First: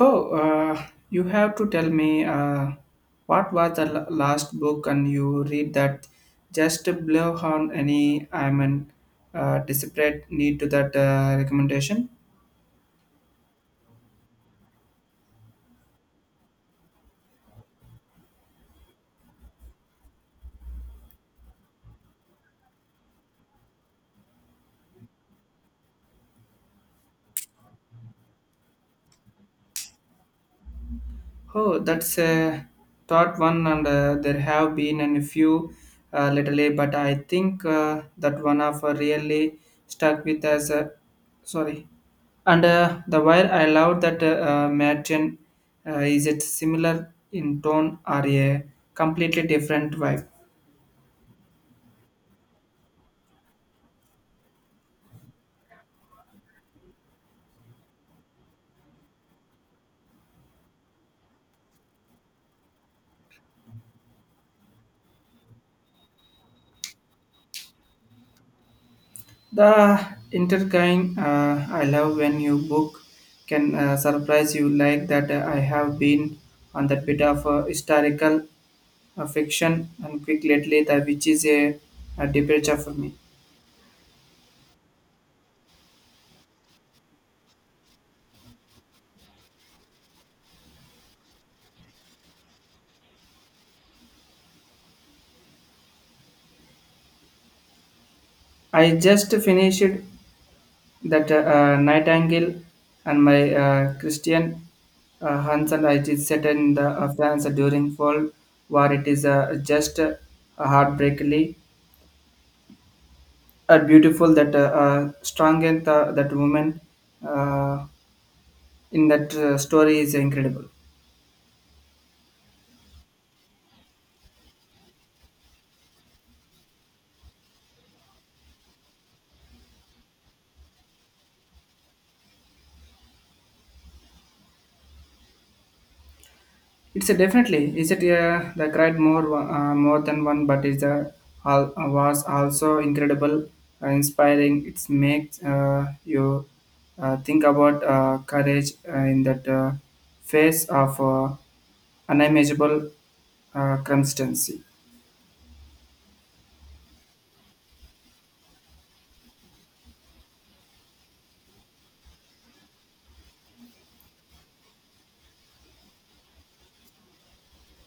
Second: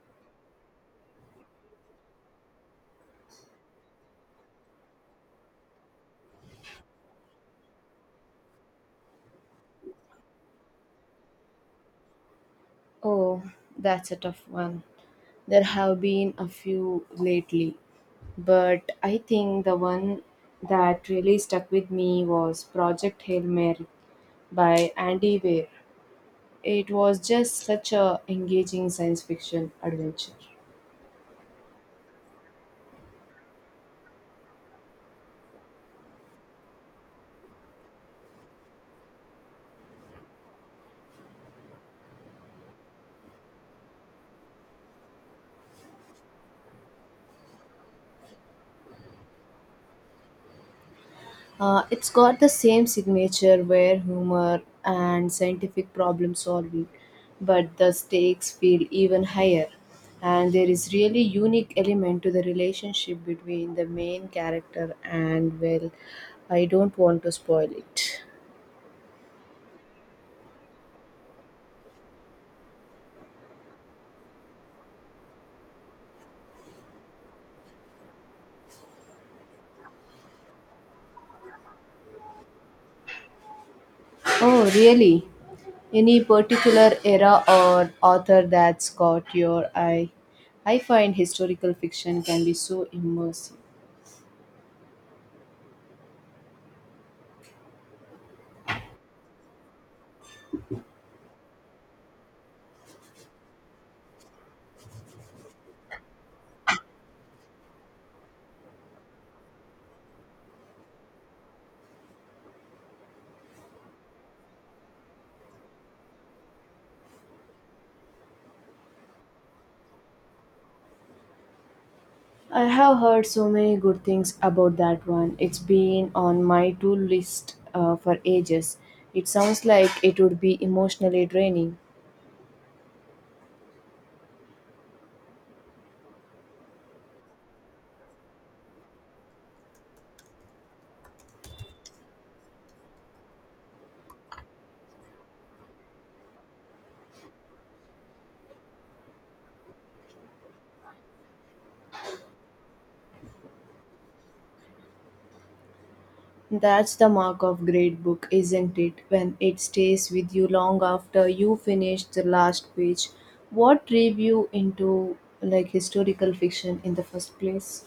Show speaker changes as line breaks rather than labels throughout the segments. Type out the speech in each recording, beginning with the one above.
Oh, you have to tell me what was the last book and you read that just blow on any I'm an desperate need to that recommendation.
Oh, that's a tough one. There have been a few lately, but I think the one that really stuck with me was Project Hail Mary by Andy Weir. It was just such a engaging science fiction adventure.
Oh, that's a thought one and there have been a few lately, but I think that one of really stuck with us. Sorry. And the while I love that Merchant, is it similar in tone or a completely different vibe?
It's got the same signature where humor and scientific problem solving, but the stakes feel even higher. And there is really unique element to the relationship between the main character and well, I don't want to spoil it.
The intergang I love when you book can surprise you like that. I have been on that bit of historical fiction and quick lately, that which is a departure for me.
Oh, really? Any particular era or author that's caught your eye? I find historical fiction can be so immersive.
I just finished that Nightingale and my Christian Hansen it is set in the, France during fall. War. It is just heartbreakingly beautiful that strong and that woman uh, in that story is incredible.
I have heard so many good things about that one. It's been on my to list for ages. It sounds like it would be emotionally draining.
It's a definitely is it the cried more more than one, but is the was also incredible, inspiring. It makes you think about courage in that face of unimaginable circumstance.
That's the mark of great book, isn't it? When it stays with you long after you finish the last page. What drew you into like historical fiction in the first place?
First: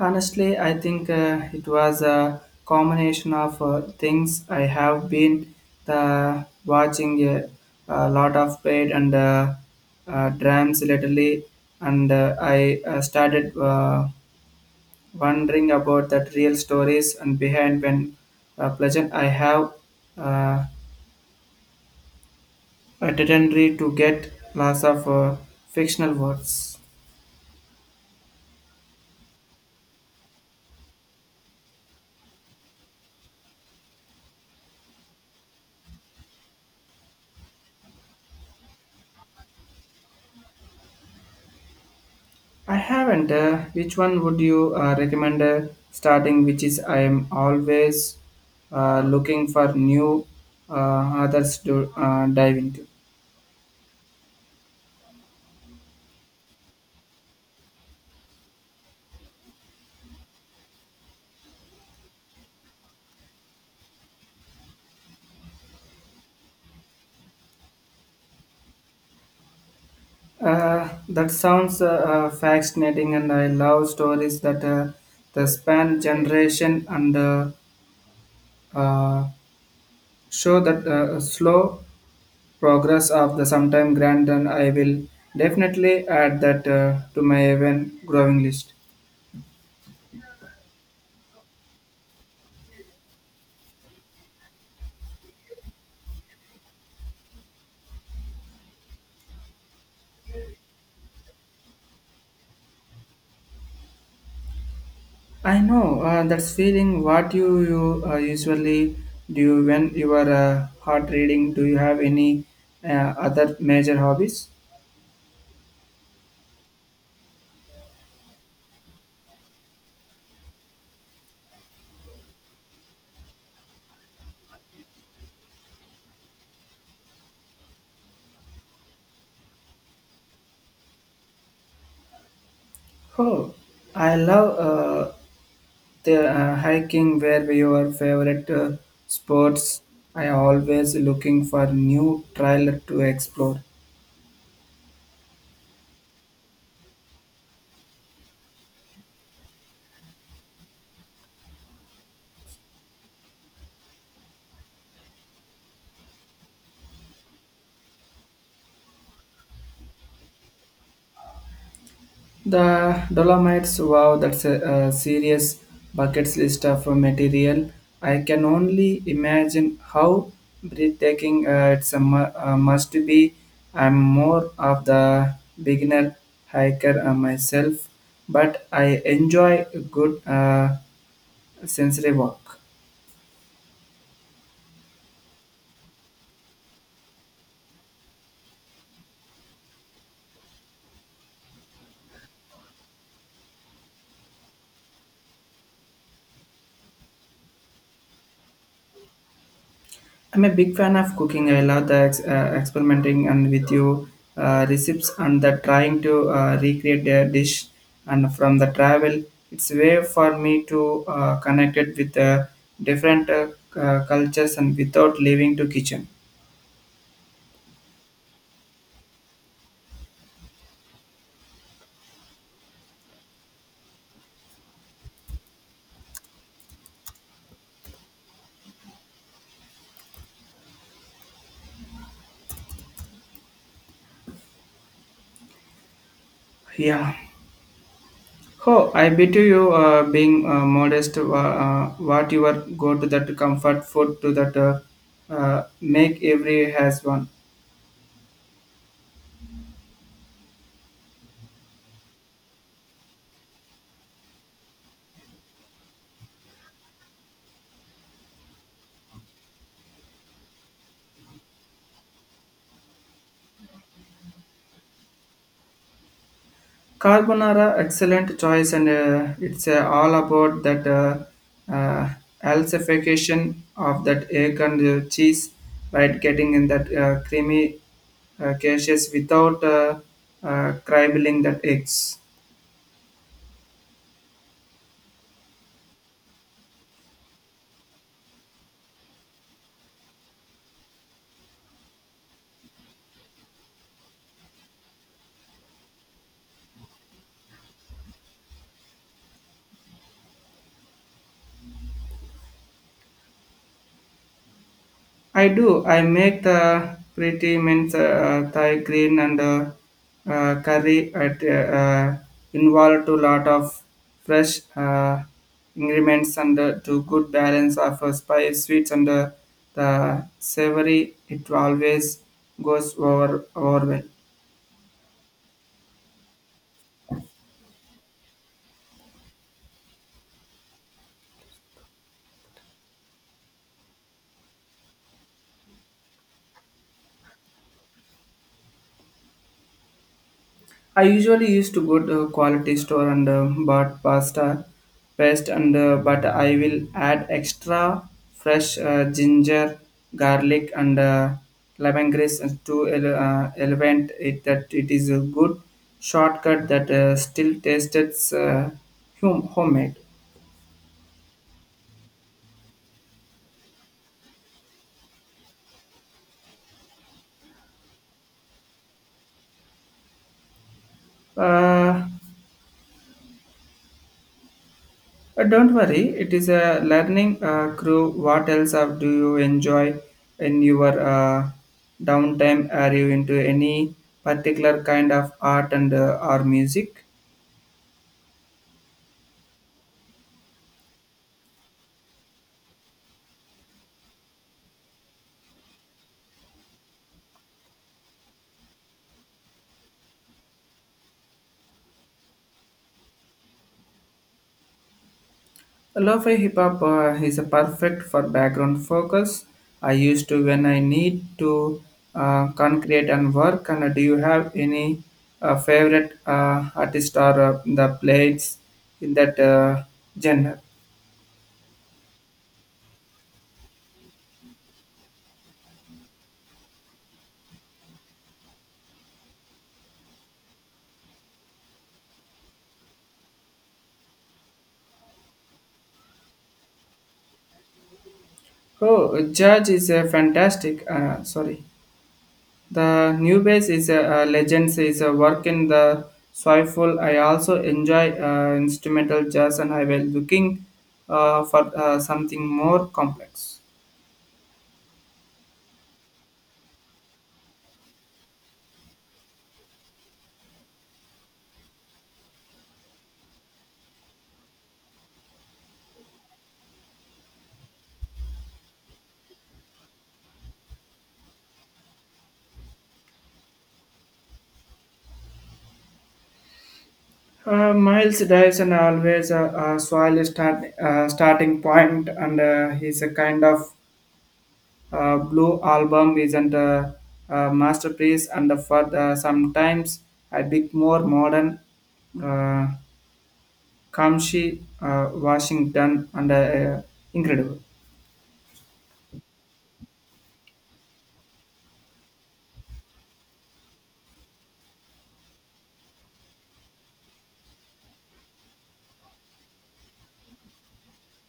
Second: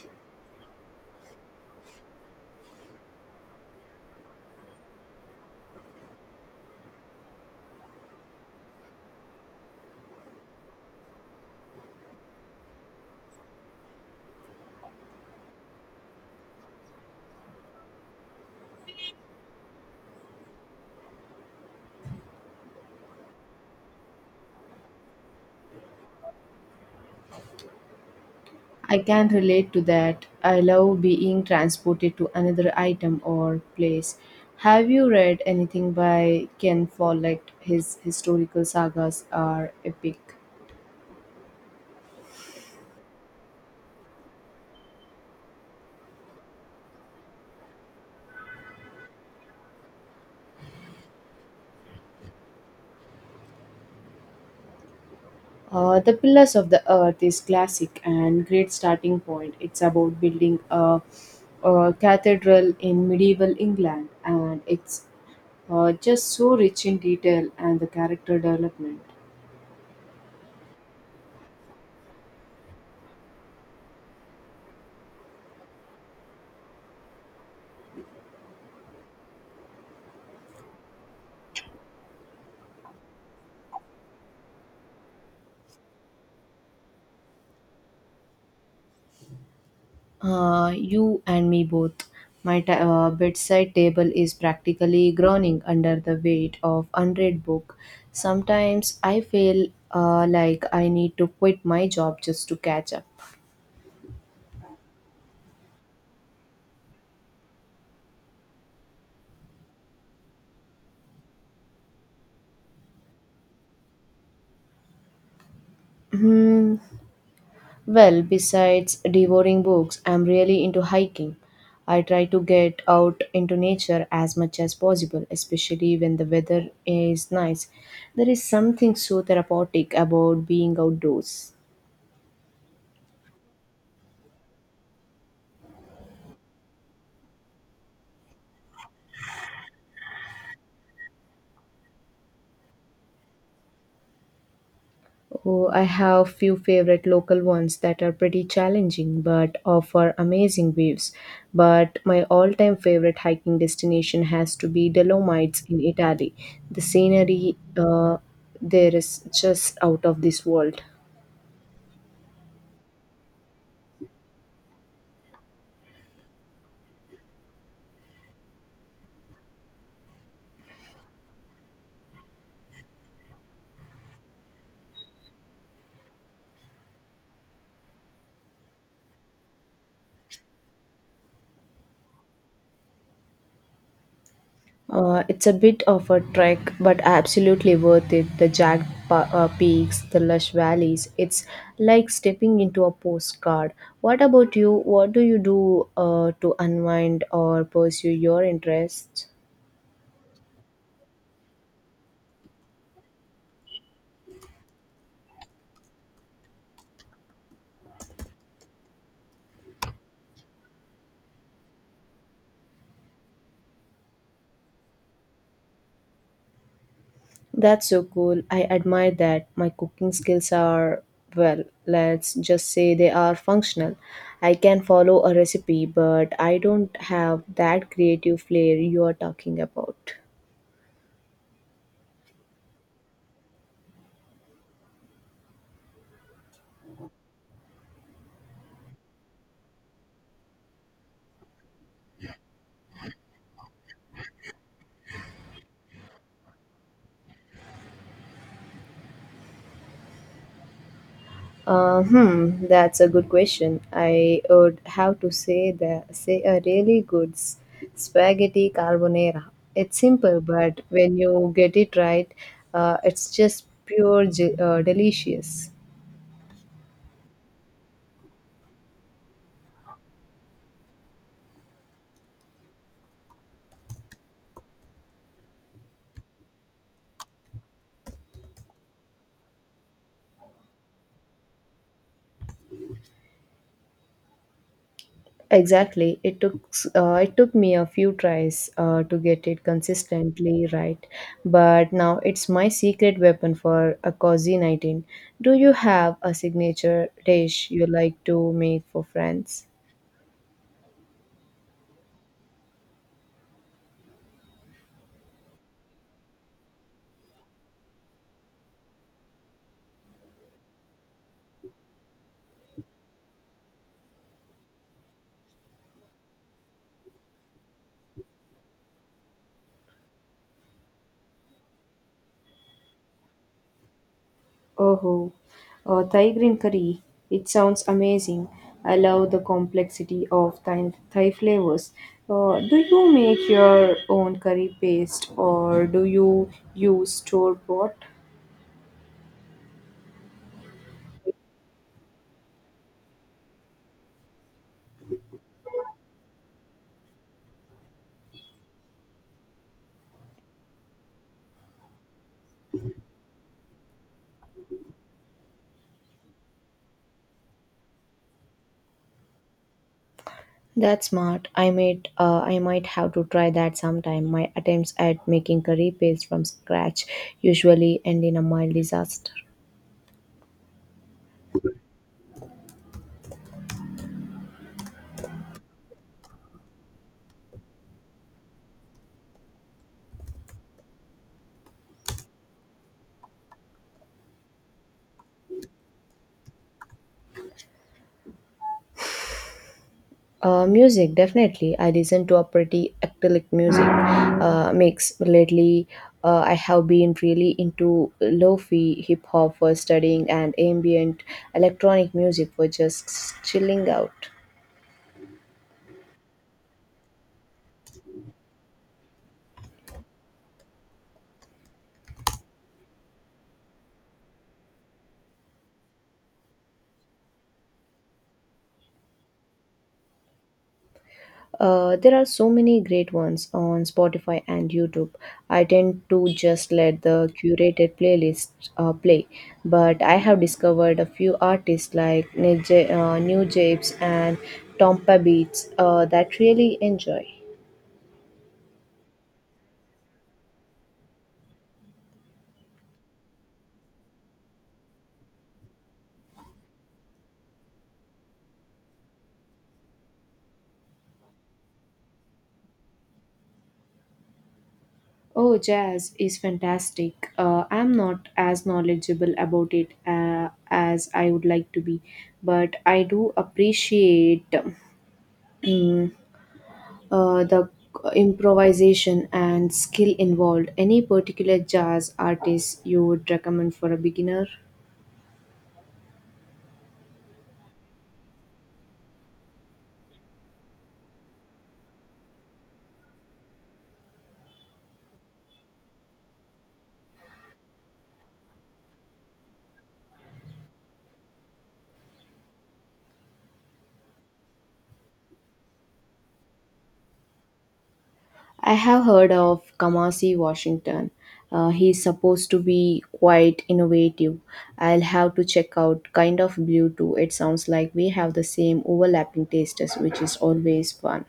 Honestly, I think it was a combination of things. I have been the watching a lot of paid and drams lately, and I started wondering about that real stories and behind when pleasant. I have uh, a tendency to get lots of fictional words.
I can relate to that. I love being transported to another item or place. Have you read anything by Ken Follett? His historical sagas are epic.
I haven't. Which one would you recommend starting? Which is I am always looking for new uh, others to dive into.
The Pillars of the Earth is classic and great starting point. It's about building a cathedral in medieval England, and it's just so rich in detail and the character development.
That sounds fascinating, and I love stories that the span generation and uh, show that slow progress of the sometime grand. And I will definitely add that to my even growing list.
You and me both. My bedside table is practically groaning under the weight of unread book. Sometimes I feel like I need to quit my job just to catch up.
I know that's feeling. What you usually do when you are hard reading? Do you have any uh, other major hobbies?
Hmm. Well, besides devouring books, I'm really into hiking. I try to get out into nature as much as possible, especially when the weather is nice. There is something so therapeutic about being outdoors.
Oh, I love the hiking. Where were your favorite sports? I always looking for new trail to explore.
Oh, I have few favorite local ones that are pretty challenging but offer amazing views. But my all-time favorite hiking destination has to be Dolomites in Italy. The scenery there is just out of this world.
The Dolomites, wow, that's a serious bucket list of material. I can only imagine how breathtaking it's a, must be. I'm more of the beginner hiker myself, but I enjoy a good sensory walk.
It's a bit of a trek, but absolutely worth it. The jagged peaks, the lush valleys. It's like stepping into a postcard. What about you? What do you do to unwind or pursue your interests?
I'm a big fan of cooking. I love the experimenting and with you recipes and the trying to recreate a dish and from the travel. It's way for me to connect it with different cultures and without leaving to kitchen.
That's so cool. I admire that. My cooking skills are, well, let's just say they are functional. I can follow a recipe, but I don't have that creative flair you are talking about.
Yeah. Oh, I bet you being modest, what you are go to that comfort food to that make every has one.
That's a good question. I would have to say that say a really good spaghetti carbonara. It's simple, but when you get it right, it's just pure delicious.
Carbonara, excellent choice, and it's all about that uh, emulsification of that egg and cheese, right? Getting in that creamy cases without cribling that eggs.
Exactly. It took me a few tries to get it consistently right, but now it's my secret weapon for a cozy 19. Do you have a signature dish you like to make for friends?
I do. I make the pretty mince Thai green and curry at involved to lot of fresh ingredients and to good balance of spice sweets and the savory. It always goes over well.
Oh, Thai green curry. It sounds amazing. I love the complexity of Thai flavors. Do you make your own curry paste or do you use store bought?
I usually used to good quality store and bought pasta paste and but I will add extra fresh ginger, garlic and lemongrass and to elevate it that it is a good shortcut that still tastes homemade.
That's smart. I might have to try that sometime. My attempts at making curry paste from scratch usually end in a mild disaster.
Uh, don't worry, it is a learning crew. What else of do you enjoy in your downtime? Are you into any particular kind of art and or music?
Music, definitely. I listen to a pretty eclectic music mix lately. I have been really into lo-fi hip hop for studying and ambient electronic music for just chilling out.
Lo-fi hip hop is a perfect for background focus. I used to when I need to concrete and work. And do you have any favorite artist or the plays in that genre?
There are so many great ones on Spotify and YouTube. I tend to just let the curated playlist play, but I have discovered a few artists like New Japes and Tompa Beats that really enjoy.
Oh, Judge is a fantastic. Sorry. The new base is a legend is a work in the soulful. I also enjoy instrumental jazz and I was looking for something more complex.
Oh, jazz is fantastic. I'm not as knowledgeable about it as I would like to be, but I do appreciate. Mm, the improvisation and skill involved. Any particular jazz artist you would recommend for a beginner?
Miles Dyson always a soil start, starting point and he's a kind of blue album isn't a masterpiece and for the, sometimes a bit more modern uh, Kamshi Washington and incredible.
I have heard of Kamasi Washington. He's supposed to be quite innovative. I'll have to check out Kind of Blue too. It sounds like we have the same overlapping tastes, which is always fun.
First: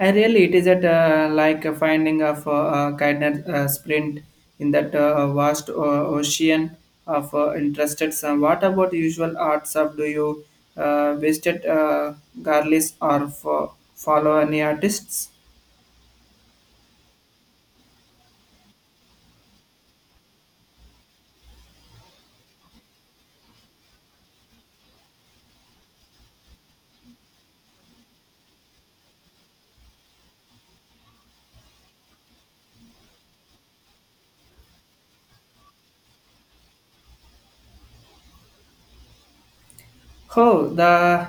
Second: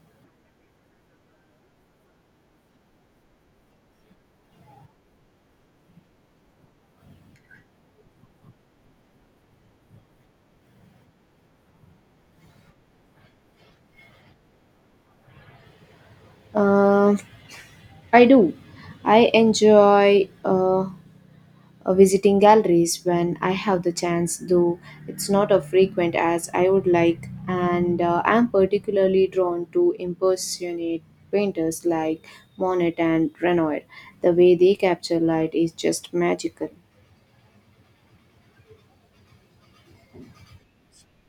I really, it is at like a finding of kindness sprint in that vast ocean of interested. Some. What about usual arts of do you visit garlics or follow any artists?
Uh, I do. I enjoy visiting galleries when I have the chance, though it's not as frequent as I would like. And I'm particularly drawn to impersonate painters like Monet and Renoir. The way they capture light is just magical.
Oh, the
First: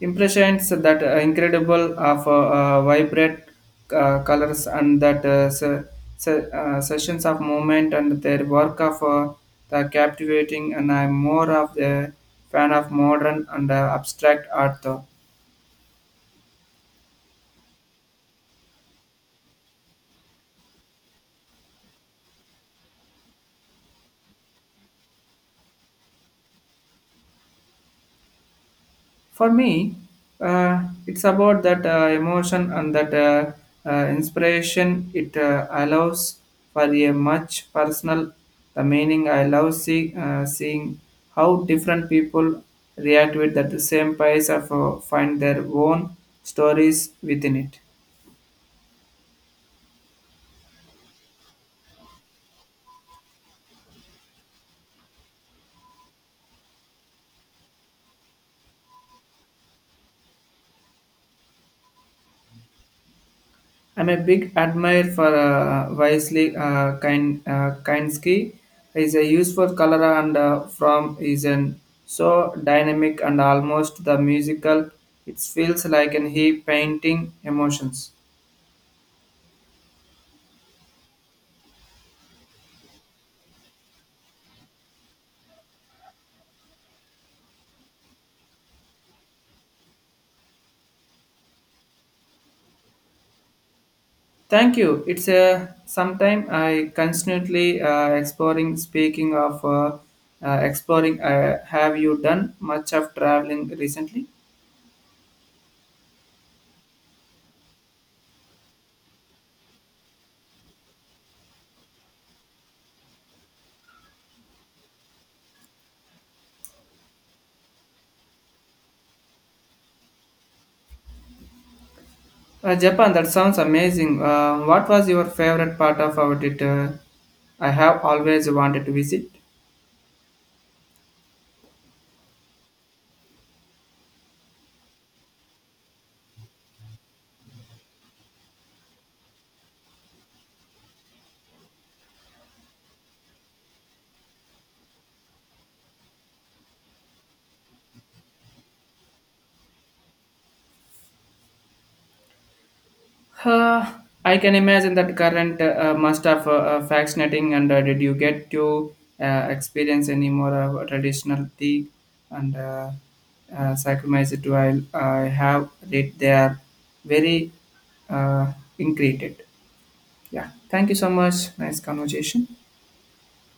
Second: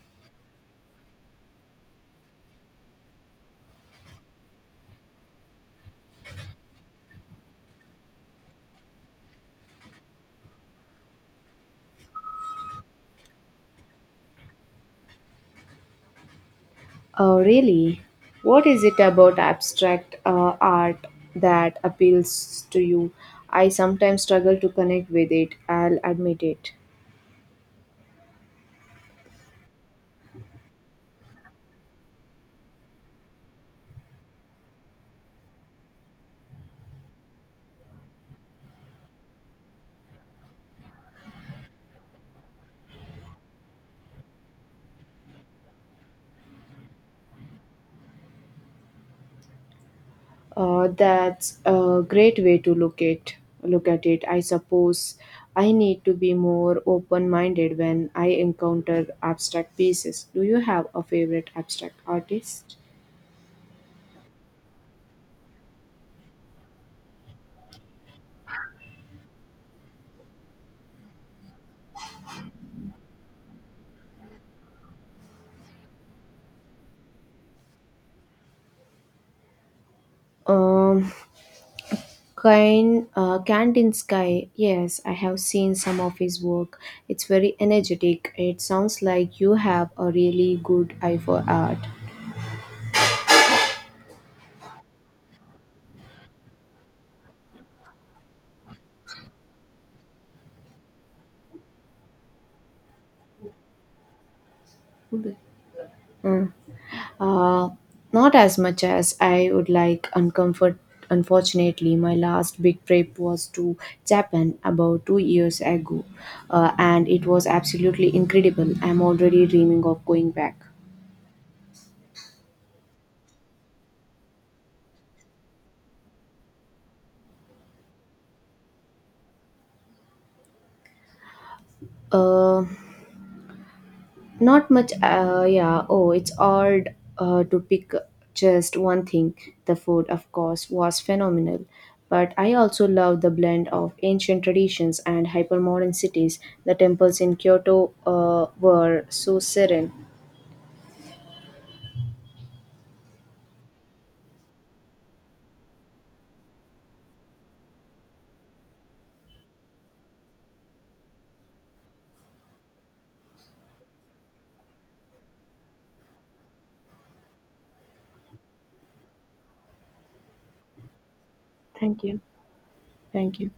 impressions that incredible of vibrant colors and that sessions of movement and their work of the captivating and I'm more of the fan of modern and abstract art.
Oh, really? What is it about abstract art that appeals to you? I sometimes struggle to connect with it, I'll admit it.
For me, it's about that emotion and that inspiration. It allows for a much personal the meaning. I love seeing how different people react with that same piece of find their own stories within it.
That's a great way to look at it. I suppose I need to be more open-minded when I encounter abstract pieces. Do you have a favorite abstract artist?
I'm a big admirer for Wesley Kinski. He's a useful color and from is an so dynamic and almost the musical. It feels like an he painting emotions.
Um, Kandinsky. Yes, I have seen some of his work. It's very energetic. It sounds like you have a really good eye for art.
Thank you. It's a sometime I constantly exploring. Speaking of exploring, have you done much of traveling recently?
Hmm. Uh, not as much as I would like. Uncomfort. Unfortunately, my last big trip was to Japan about 2 years ago, and it was absolutely incredible. I'm already dreaming of going back.
Japan, that sounds amazing. What was your favorite part of about it? I have always wanted to visit.
Uh, Not much, yeah. Oh, it's hard to pick just one thing. The food, of course, was phenomenal. But I also love the blend of ancient traditions and hypermodern cities. The temples in Kyoto were so serene.
Uh, I can imagine that current must have fascinating. And did you get to experience any more traditional tea and saccharomyces? Do I have read they are very uh, ingredient. Yeah. Thank you so much. Nice
Thank you.
conversation.
Thank you.